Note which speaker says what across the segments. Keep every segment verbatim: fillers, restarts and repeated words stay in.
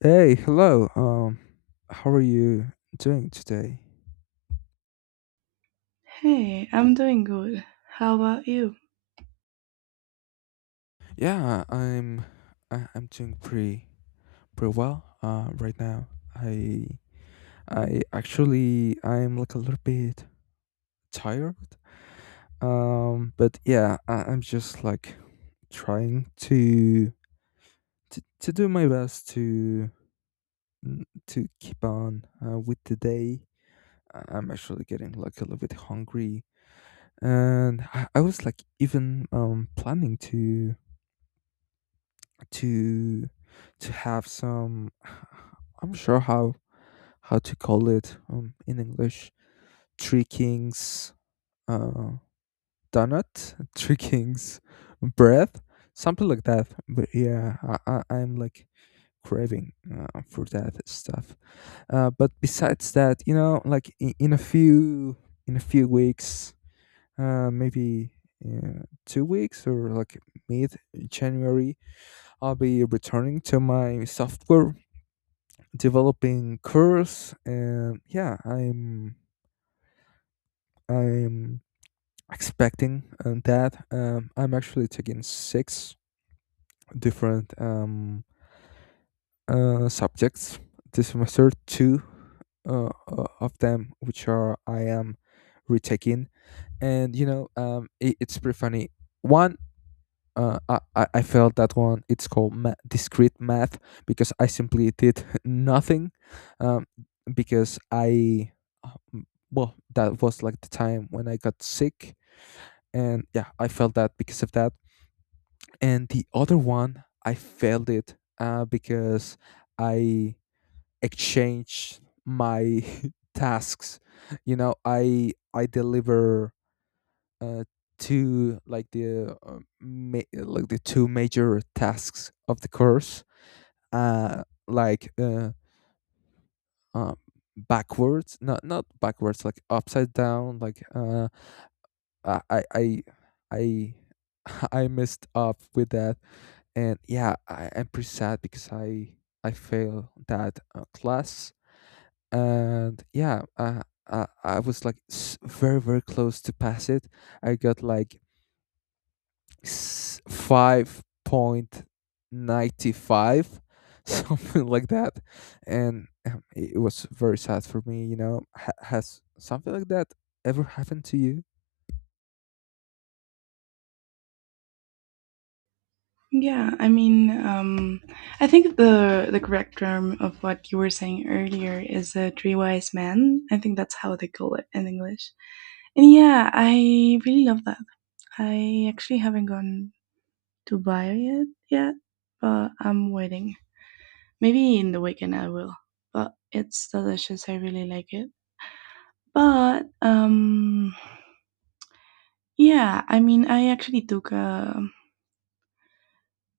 Speaker 1: Hey, hello. Um, how are you doing today?
Speaker 2: Hey, I'm doing good. How about you?
Speaker 1: Yeah, I'm I, I'm doing pretty pretty well. Uh, right now, I I actually I'm like a little bit tired. Um, but yeah, I, I'm just like trying to, to to do my best to n- to keep on uh, with the day. I- I'm actually getting like a little bit hungry, and I, I was like even um planning to to to have some I'm sure how how to call it um, in english three kings uh donut three kings breath something like that but yeah i, I i'm like craving uh, for that stuff. Uh but besides that, you know, like in, in a few in a few weeks, uh maybe uh, two weeks or like mid january, I'll be returning to my software developing curves and yeah i'm i'm expecting uh, that um, I'm actually taking six different um, uh, subjects this semester. Two uh, uh, of them, which are I am retaking. And you know, um, it, it's pretty funny. One uh, I, I I failed that one. It's called ma- discrete math because I simply did nothing, um, because I, um, well, that was like the time when I got sick, and yeah, I failed that because of that. And the other one, I failed it uh, because I exchanged my tasks. You know, I I deliver uh, two, like the uh, ma- like the two major tasks of the course, uh like uh, uh backwards. Not not backwards, like upside down. Like uh I I I I I messed up with that, and yeah I, I'm pretty sad because i I failed that uh, class. And yeah uh, I, I was like s- very very close to pass it. I got like five point nine five, something like that. And um, it it was very sad for me, you know. Ha- has something like that ever happened to you?
Speaker 2: Yeah, I mean, um, I think the the correct term of what you were saying earlier is a three wise men. I think that's how they call it in English. And yeah, I really love that. I actually haven't gone to buy it yet, but I'm waiting. Maybe in the weekend I will. But it's delicious. I really like it. But um, yeah, I mean, I actually took a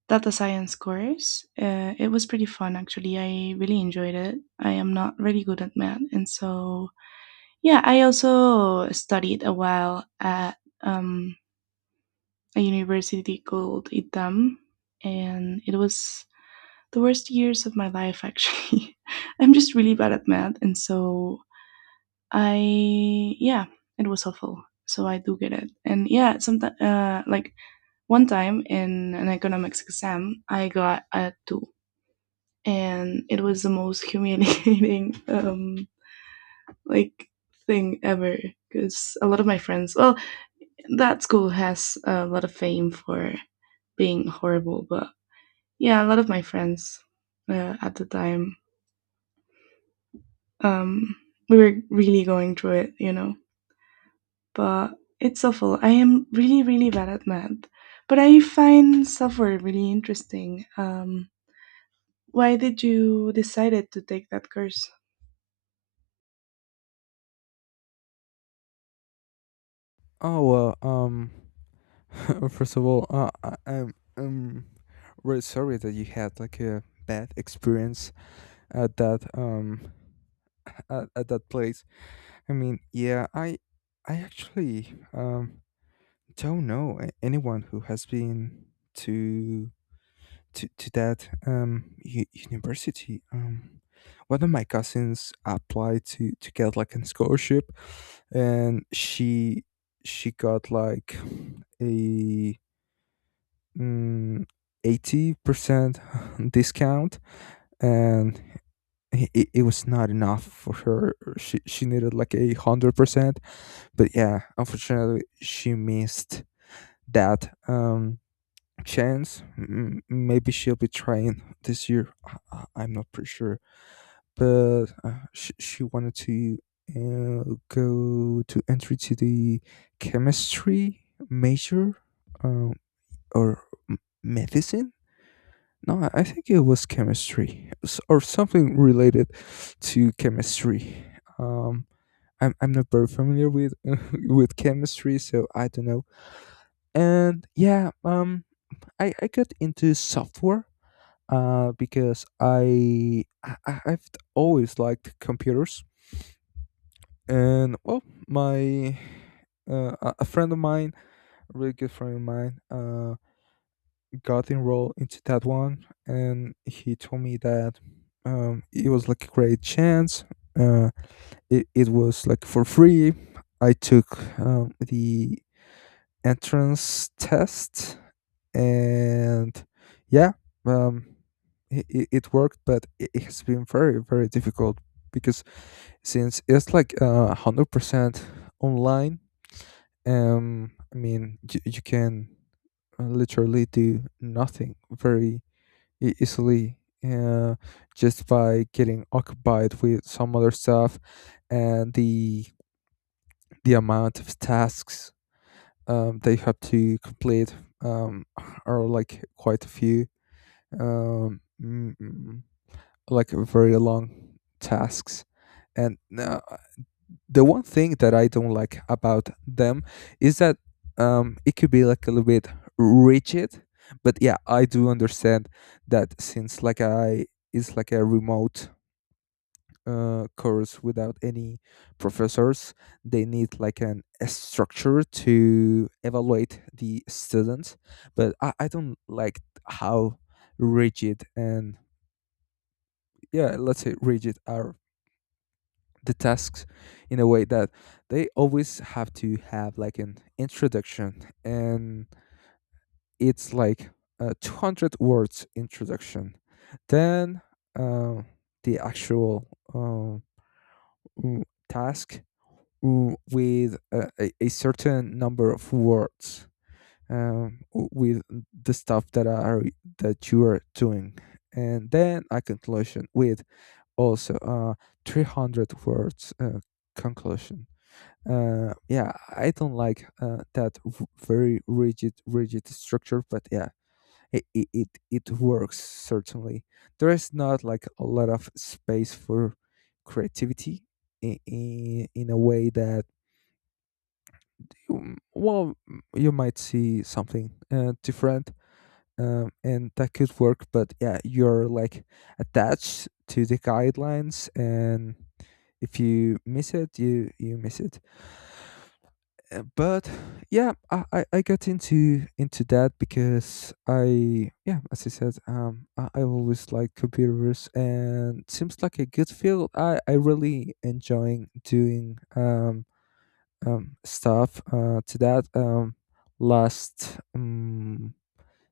Speaker 2: data science course. Uh, it was pretty fun, actually. I really enjoyed it. I am not really good at math, and so yeah, I also studied a while at um, a university called ITAM, and it was the worst years of my life. Actually, I'm just really bad at math, and so I yeah, it was awful. So I do get it, and yeah, sometimes uh, like one time in an economics exam, I got a two, and it was the most humiliating um like thing ever, because a lot of my friends, well, that school has a lot of fame for being horrible. But yeah, a lot of my friends, uh, at the time, um we were really going through it, you know. But it's awful. I am really really bad at math, but I find software really interesting. Um why did you decided to take that course?
Speaker 1: Oh, well um first of all, uh, I- i'm I'm really sorry that you had like a bad experience at that um at, at that place. I mean, yeah i i actually um don't know a- anyone who has been to to, to that um, u- university. Um, one of my cousins applied to, to get like an scholarship, and she she got like a mm, eighty percent discount, and it it was not enough for her. She she needed like a hundred percent, but yeah, unfortunately, she missed that. Um, chance. M- maybe she'll be trying this year. I- I- I'm not pretty sure, but uh, she she wanted to uh, go to entry to the chemistry major, um, or m- medicine. No, I I think it was chemistry, s- or something related to chemistry. Um, I'm I'm not very familiar with with chemistry, so I don't know. And yeah, um, I I got into software uh, because I, I I- I've always liked computers, and well, my uh, a a friend of mine, a really good friend of mine, uh, got enrolled into that one, and he told me that um, it was like a great chance. Uh, it it was like for free. I took um, the entrance test, and yeah um it, it, it worked, but it, it has been very very difficult because since it's like uh, one hundred percent online. Um i mean you, you can uh, literally do nothing very e- easily, uh, just by getting occupied with some other stuff. And the the amount of tasks um, they have to complete, um, are like quite a few, um, mm, mm, like very long tasks. And uh, the one thing that I don't like about them is that, um, it could be like a little bit rigid. But yeah, I do understand that since like I it's like a remote uh, course without any professors, they need like an a structure to evaluate the students. But I, I don't like how rigid and yeah, let's say rigid, are the tasks, in a way that they always have to have like an introduction, and it's like a two hundred words introduction, then uh, the actual uh, mm, task, mm, with a, a a certain number of words, um, w- with the stuff that are that you are doing, and then a conclusion with also, uh, three hundred words uh, conclusion. Uh, yeah, I don't like uh, that v- very rigid, rigid structure, but yeah, it, it, it, it works certainly. There is not like a lot of space for creativity, in, in, in a way that, um, well, you might see something uh, different, um, and that could work, but yeah, you're like attached to the guidelines, and if you miss it, you you miss it. Uh, but yeah I, I i got into into that because I yeah as I said, um i, I always like computers and seems like a good field. i I really enjoying doing um um stuff uh to that um last um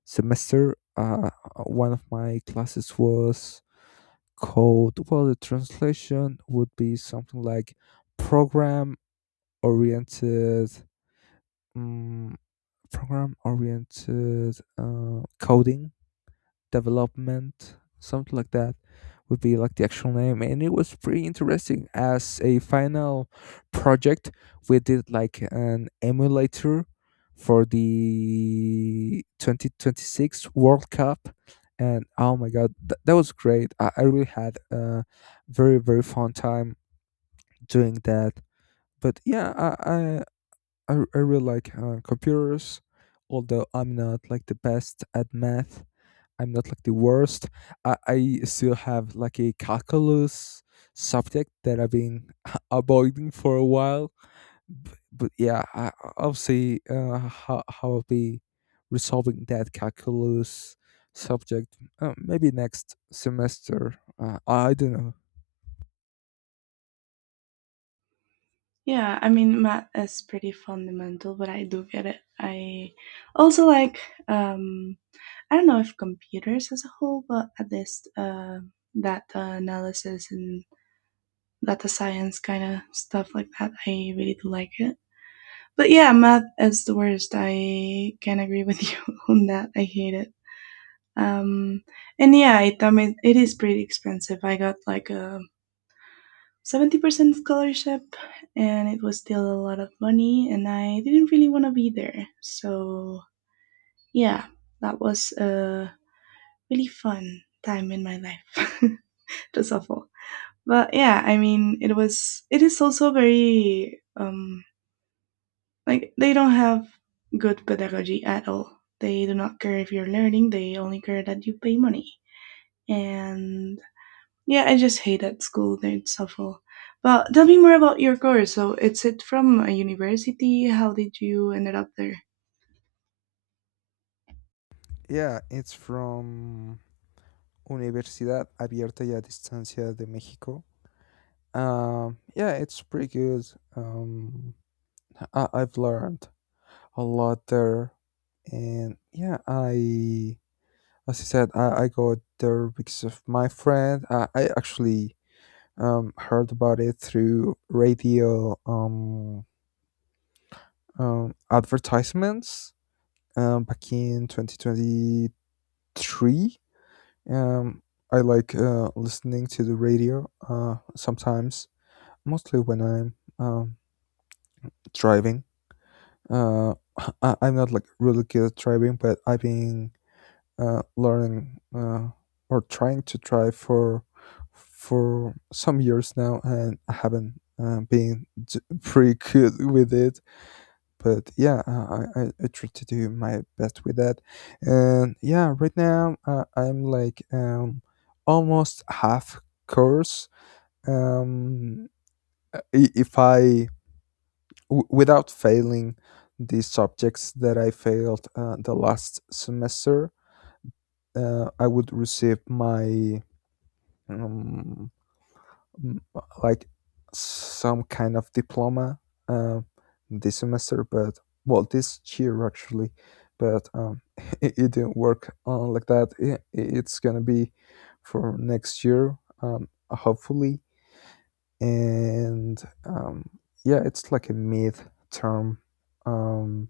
Speaker 1: semester. Uh one of my classes was called, well, the translation would be something like program oriented, mm program oriented uh, coding development, something like that would be like the actual name, and it was pretty interesting. As a final project, we did like an emulator for the twenty twenty-six world cup, and oh my god, th- that was great. I, I really had a very very fun time doing that. But yeah I, I I, I really like uh, computers, although I'm not like the best at math. I'm not like the worst. I, I still have like a calculus subject that I've been avoiding for a while. But, but yeah, I, I- I'll see uh, how, how I'll be resolving that calculus subject. Uh, maybe next semester. Uh, I don't know.
Speaker 2: Yeah, I mean, math is pretty fundamental, but I do get it. I also like, um, I don't know if computers as a whole, but at least uh, data analysis and data science kind of stuff like that, I really do like it. But yeah, math is the worst. I can agree with you on that. I hate it. Um, and yeah, it, I mean, it is pretty expensive. I got like a seventy percent scholarship, and it was still a lot of money, and I didn't really want to be there. So, yeah, that was a really fun time in my life. It was awful. But yeah, I mean, it was it is also very um like they don't have good pedagogy at all. They do not care if you're learning, they only care that you pay money. And yeah, I just hate at school. It's awful. Well, tell me more about your course. So, it's it from a university? How did you ended up there?
Speaker 1: Yeah, it's from Universidad Abierta y a Distancia de México. Um, yeah, it's pretty good. Um, I, I've learned a lot there, and yeah, I, as I said, I, I got there because of my friend. I, I actually um heard about it through radio um um advertisements um back in twenty twenty three. Um, I like uh listening to the radio uh sometimes, mostly when I'm um driving. uh I, i'm not like really good at driving, but I've been uh learning uh or trying to drive for for some years now, and i haven't uh, been d- pretty good with it. But yeah uh, I, I i try to do my best with that. And yeah, right now, uh, i'm like um almost half course. um i- if i w- without failing the subjects that I failed uh, the last semester, uh, I would receive my um, m- like some kind of diploma uh, this semester, but, well, this year actually, but um, it, it didn't work uh, like that. It, it's gonna be for next year, um, hopefully, and, um, yeah, it's like a mid term. Um,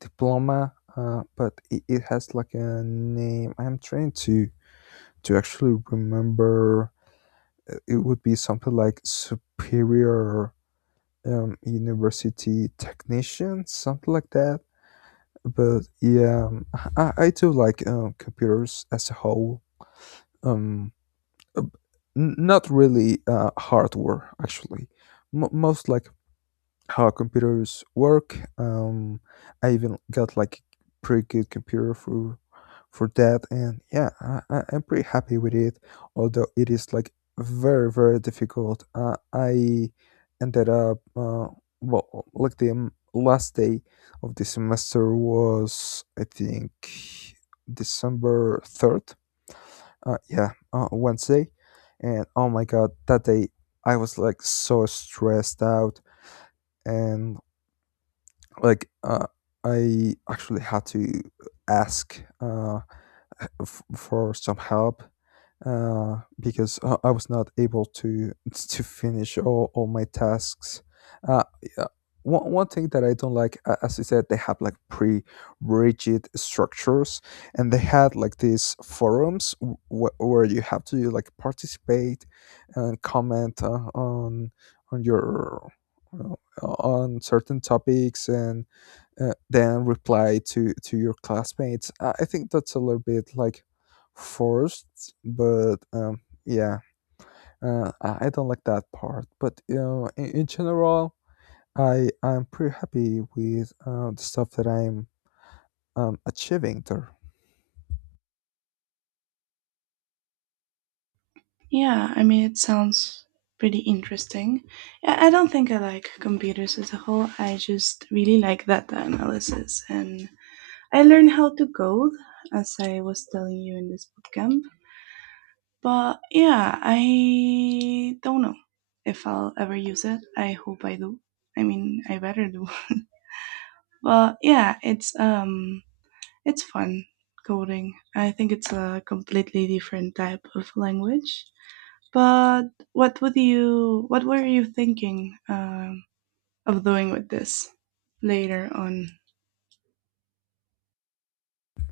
Speaker 1: Diploma, uh, but it, it has like a name. I'm trying to to actually remember. Uh, It would be something like superior, um, university technician, something like that. But yeah, um, I, I do like um, computers as a whole. Um, uh, n- Not really uh, hardware actually. M- most like how computers work. Um, I even got like a pretty good computer for for that, and yeah, I, I- I'm pretty happy with it. Although it is like very very difficult. Uh, I ended up uh, well, like the um, last day of the semester was, I think, December third. Uh, yeah, uh, Wednesday, and oh my god, that day I was like so stressed out, and like, uh, I actually had to ask uh, f- for some help uh, because uh, I was not able to to finish all, all my tasks. Uh, yeah, One, one thing that I don't like, uh, as you said, they have like pre rigid structures, and they had like these forums w- wh- where you have to like participate and comment uh, on on your, uh, on certain topics, and uh, then reply to to your classmates. I I think that's a little bit like forced, but um, yeah, uh, I I don't like that part. But you know, in, in general, I I'm pretty happy with uh, the stuff that I'm um, achieving there.
Speaker 2: Yeah, I mean, it sounds pretty interesting. Yeah, I don't think I like computers as a whole. I just really like data analysis, and I learned how to code, as I was telling you in this bootcamp. But yeah, I don't know if I'll ever use it. I hope I do. I mean, I better do. But yeah, it's um it's fun coding. I think it's a completely different type of language. But what would you what were you thinking um, of doing with this later on?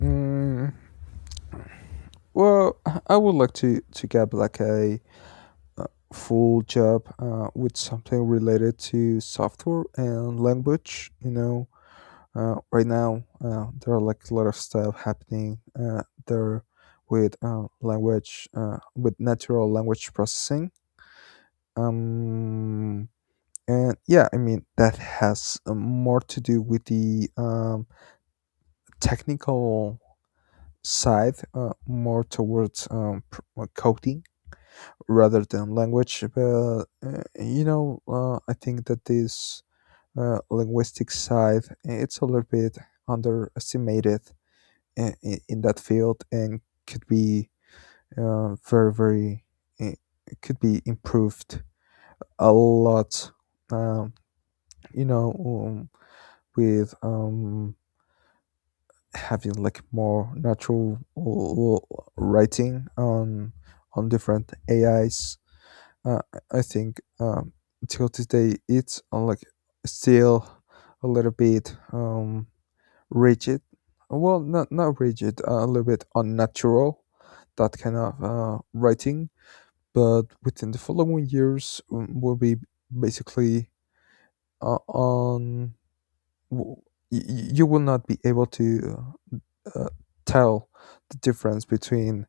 Speaker 1: Mm, well, I I would like to to get like a, uh, full job uh, with something related to software and language. You know, uh, right now, uh, there are like a lot of stuff happening uh, there with uh, language, uh, with natural language processing. um, and yeah, I mean that has uh, more to do with the um, technical side, uh, more towards um, pr- uh, coding rather than language. But uh, you know uh, I think that this uh, linguistic side, it's a little bit underestimated in, in that field, and could be uh, very very it could be improved a lot um, you know um, with um, having like more natural l- l- writing on on different ais. Uh, i think um, till today it's uh, like still a little bit um, rigid. Well, not not rigid, uh, a little bit unnatural, that kind of uh, writing. But within the following years, um, will be basically uh, on. w- y- y- You will not be able to uh, tell the difference between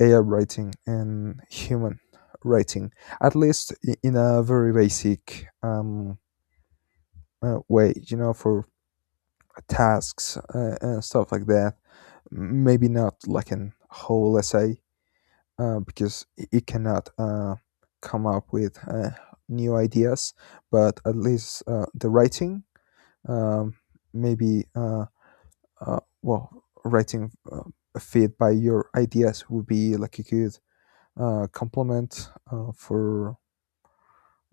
Speaker 1: A I writing and human writing, at least i- in a very basic um, uh, way. You know, for tasks uh, and stuff like that. Maybe not like an whole essay, uh, because it it cannot uh, come up with uh, new ideas, but at least uh, the writing, um, maybe, uh, uh, well, writing uh, a feed by your ideas would be like a good uh, complement uh, for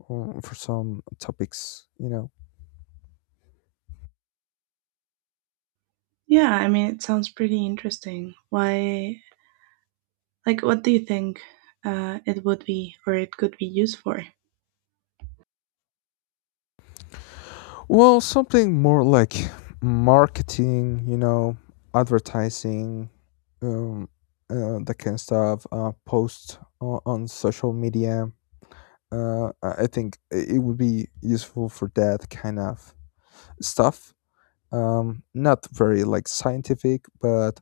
Speaker 1: um, for some topics, you know.
Speaker 2: Yeah, I mean, it sounds pretty interesting. Why, like, what do you think uh, it would be or it could be used for?
Speaker 1: Well, something more like marketing, you know, advertising, um, uh, that kind of stuff. Uh, post on, on social media. Uh, I I think it would be useful for that kind of stuff. Um, not very like scientific, but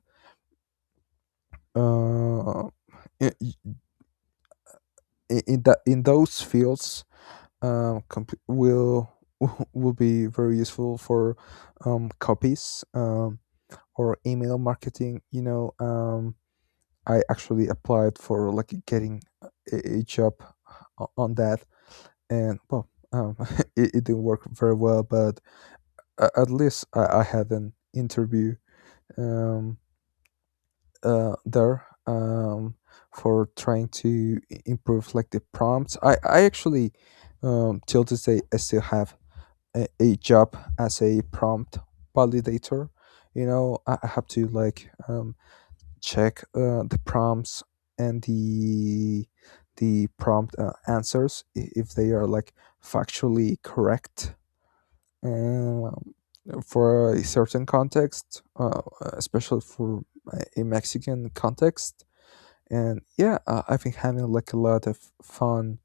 Speaker 1: uh, in, in that in those fields, um, comp- will will be very useful for um copies. Um, or email marketing, you know. Um, i actually applied for like getting a, a job o- on that. And well, um, it, it didn't work very well, but a- at least i, I had an interview um, uh, there, um, for trying to i- improve like the prompts. I, I actually um, Till this day I still have a, a job as a prompt validator. You know, i I have to like um, check uh, the prompts and the the prompt uh, answers, i- if they are like factually correct, um, for a certain context, uh, especially for a a Mexican context. And yeah, uh, I've been having like a lot of fun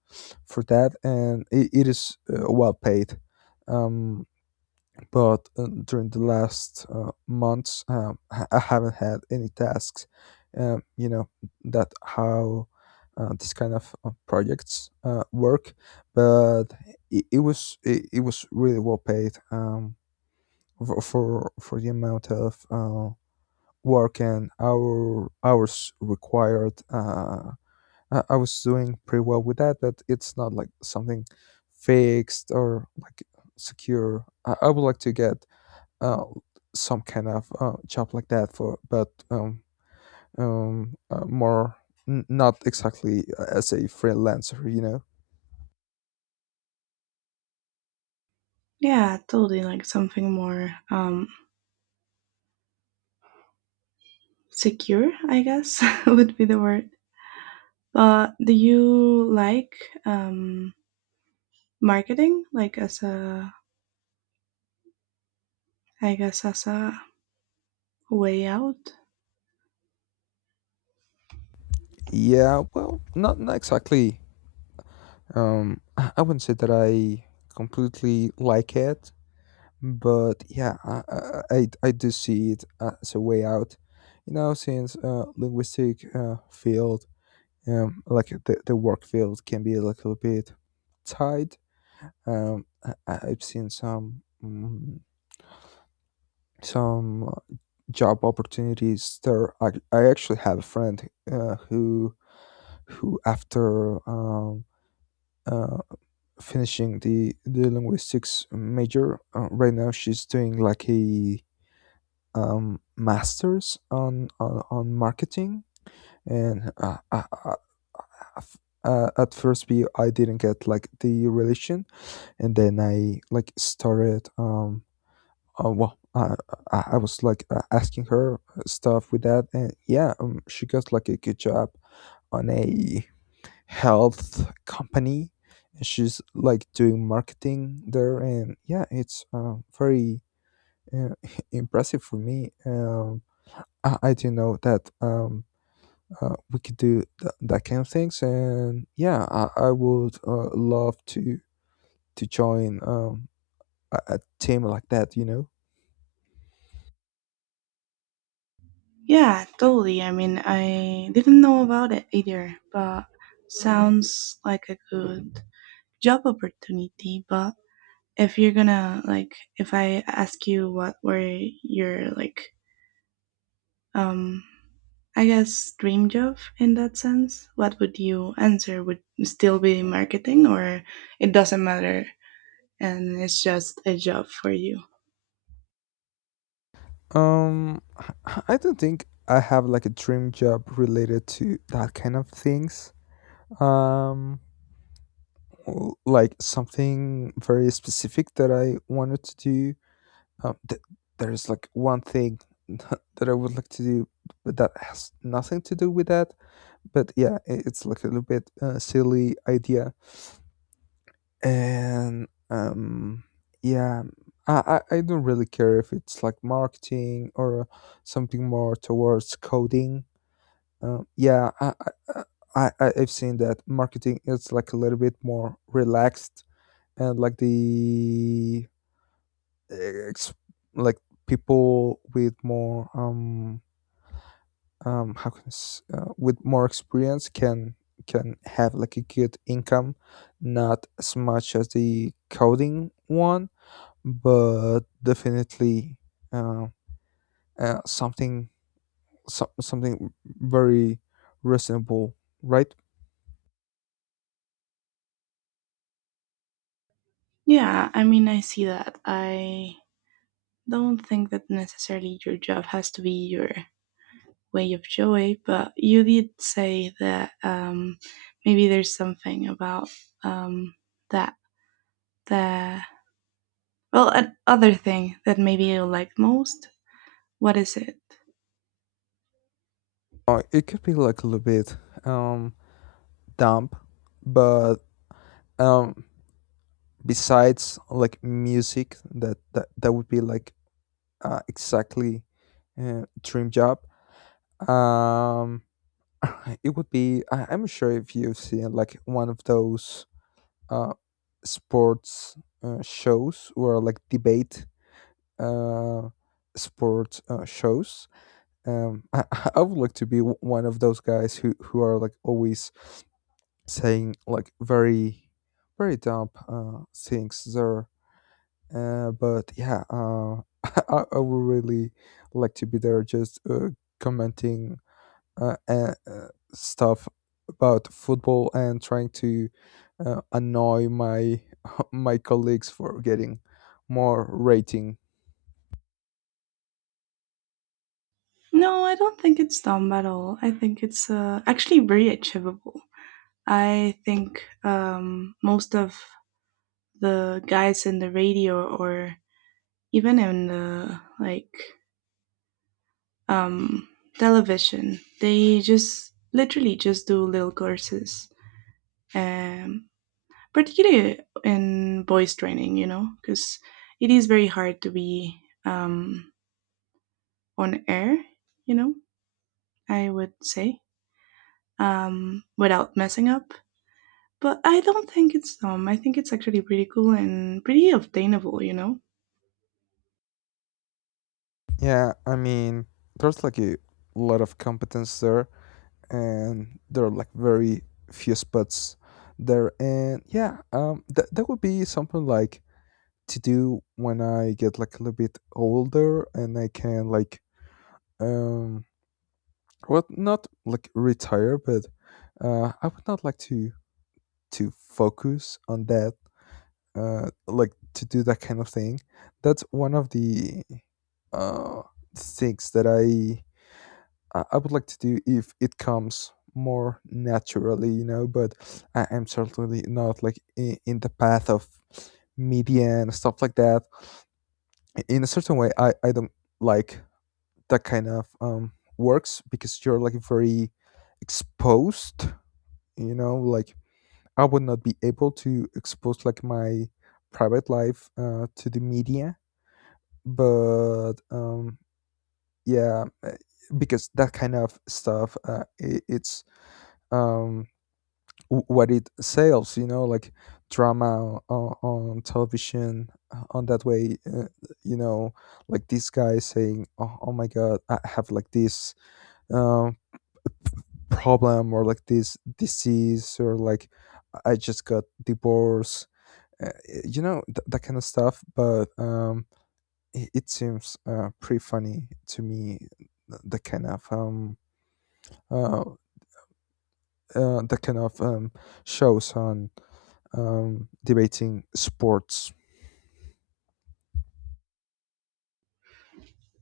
Speaker 1: for that, and it, it is uh, well paid. Um, but uh, during the last uh, months, um, I I haven't had any tasks. Um, you know that how uh, this kind of uh, projects uh, work, but it, it was it, it was really well paid, um, for for, for the amount of uh, work and hour hours required. Uh, I, I was doing pretty well with that, but it's not like something fixed or like secure. I, I would like to get uh, some kind of uh, job like that for but um, um, uh, more n- not exactly uh, as a freelancer, you know.
Speaker 2: Yeah, totally, like something more um secure, I guess, would be the word. But do you like um marketing, like as a I guess that's a way out.
Speaker 1: Yeah, well, not, not exactly. Um, i i wouldn't say that I completely like it, but yeah, i, I, I I do see it as a way out, you know, since uh, linguistic uh, field, um, like the, the work field can be a little bit tight. um, I, I- I've seen some Mm, some job opportunities there. I, I actually have a friend uh, who who after um, uh, finishing the the linguistics major. Uh, right now she's doing like a um, masters on, on on marketing. And uh, I, I, I f- uh, at first we I didn't get like the relation, and then I like started um oh well, I I I was like uh, asking her stuff with that. And yeah, um, she got like a good job on a health company, and she's like doing marketing there. And yeah, it's uh, very uh, impressive for me. Um, I, I didn't know that um uh, we could do th- that kind of things, and yeah, I I would uh, love to to join um a, a team like that, you know.
Speaker 2: Yeah, totally. I mean, I didn't know about it either, but sounds like a good job opportunity. But if you're gonna like, if I ask you what were your like um, I guess dream job in that sense. What would you answer? Would still be marketing, or it doesn't matter, and it's just a job for you?
Speaker 1: Um, I I don't think I have like a dream job related to that kind of things. Um, l- like something very specific that I wanted to do. Um, th- there is like one thing that I would like to do, but that has nothing to do with that. But yeah, i- it's like a little bit uh, silly idea. And um, yeah, I I I don't really care if it's like marketing or something more towards coding. Um, yeah, I, I, I, I- I've seen that marketing is like a little bit more relaxed, and like the ex- like people with more um um how can I s- uh, with more experience can can have like a good income, not as much as the coding one, but definitely uh, uh something, so, something very reasonable, right?
Speaker 2: Yeah, I mean, I see that. I don't think that necessarily your job has to be your way of joy, but you did say that um, maybe there's something about um, that that well, an other thing that maybe you like most. What is it?
Speaker 1: Uh, it could be like a little bit um damp, but um besides like music, that that, that would be like uh, exactly uh, dream job. Um, it would be I, I'm sure if you've seen like one of those uh sports uh, shows, or like debate uh sports uh, shows. Um, I, I would like to be w- one of those guys who who are like always saying like very, very dumb uh, things there. Uh, but yeah, uh, I, I would really like to be there, just uh, commenting uh, uh, uh, stuff about football and trying to uh, annoy my my colleagues for getting more rating.
Speaker 2: No, I don't think it's dumb at all. I think it's uh, actually very achievable. I think um, most of the guys in the radio or even in the like um, television. They just literally just do little courses, um, particularly in voice training, you know, because it is very hard to be um, on air, you know, I would say, um, without messing up. But I don't think it's dumb. I think it's actually pretty cool and pretty obtainable, you know?
Speaker 1: Yeah, I mean, there's like a lot of competence there, and there are like very few spots there. And yeah, um that, that would be something like to do when I get like a little bit older, and I can like um well, not like retire, but uh I would not like to to focus on that, uh like to do that kind of thing. That's one of the uh things that i I I would like to do if it comes more naturally, you know, but I am certainly not like in, in the path of media and stuff like that. In a certain way, I, I don't like that kind of um, works, because you're like very exposed, you know, like I would not be able to expose like my private life uh, to the media. But um, yeah, uh, because that kind of stuff, uh, i it's um w- what it sells, you know, like drama on, on television, uh, on that way. Uh, you know, like this guy saying, "Oh, oh my god, I have like this um, problem, or like this disease, or like i I just got divorced, uh, you know," th- that kind of stuff. But um it, it seems uh, pretty funny to me, th- the kind of um uh, uh the kind of um shows on um, debating sports.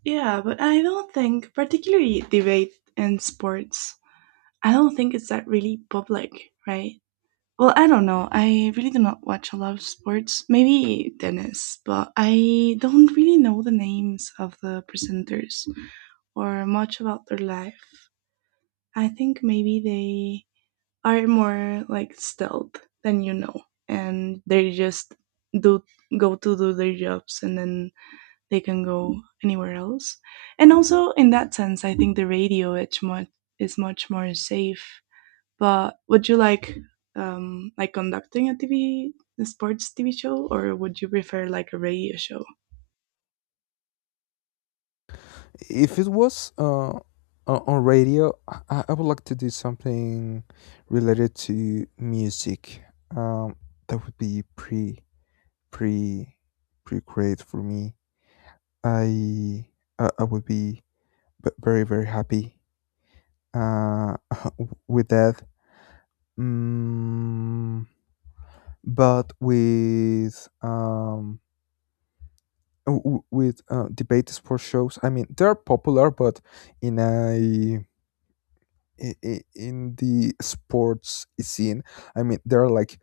Speaker 2: Yeah, but I don't think, particularly debate and sports, I don't think it's that really public, right? Well, I don't know. I really do not watch a lot of sports. Maybe tennis, but I don't really know the names of the presenters or much about their life. I think maybe they are more like stealth than, you know, and they just do go to do their jobs and then they can go anywhere else. And also in that sense, I think the radio it's much is much more safe. But would you like um, like conducting a T V a sports T V show, or would you prefer like a radio show?
Speaker 1: If it was uh, o- on radio, I, I would like to do something related to music. Um, that would be pretty, pretty, pretty great for me. I I, I would be b- very, very happy uh, with that. Mm, but with um, w- w- with uh, debate sports shows. I mean, they're popular, but in a i- i- in the sports scene. I mean, there are like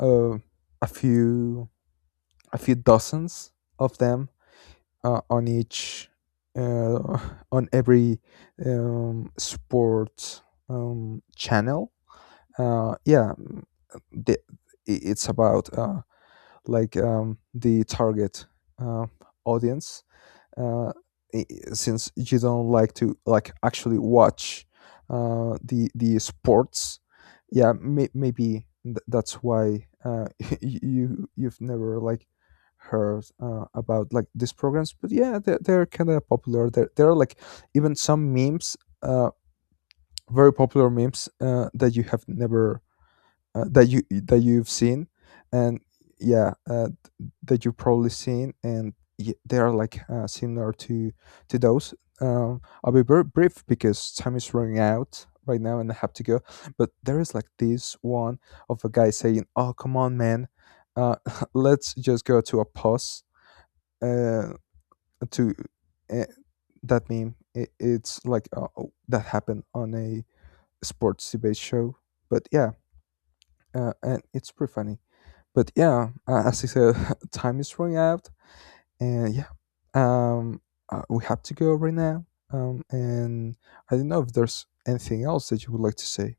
Speaker 1: uh, a few a few dozens of them uh, on each uh, on every um, sports um, channel. Uh, yeah, mm, the, i- it's about uh, like um, the target uh, audience. uh, i- since you don't like to like actually watch uh, the the sports, yeah, may, maybe th- that's why uh, y- you you've never like heard uh, about like these programs. But yeah, they're, they're kind of popular there, there, are like even some memes, uh, very popular memes, uh, that you have never uh, that you that you've seen, and yeah, uh, that you've probably seen, and y- they are like uh, similar to to those. Um, I'll be very brief because time is running out right now, and I have to go. But there is like this one of a guy saying, "Oh, come on, man, uh, let's just go to a pause." Uh, to uh, that meme, it, it's like uh, oh, that happened on a sports debate show. But yeah, uh, and it's pretty funny. But yeah, uh, as I said, time is running out. And yeah, um, uh, we have to go right now. Um, and I don't know if there's anything else that you would like to say.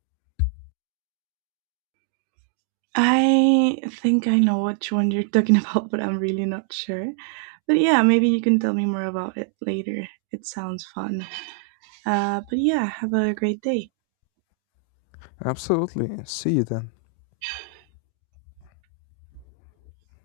Speaker 2: I think I know which one you're talking about, but I'm really not sure. But yeah, maybe you can tell me more about it later. It sounds fun. Uh, but yeah, have a great day.
Speaker 1: Absolutely. See you then.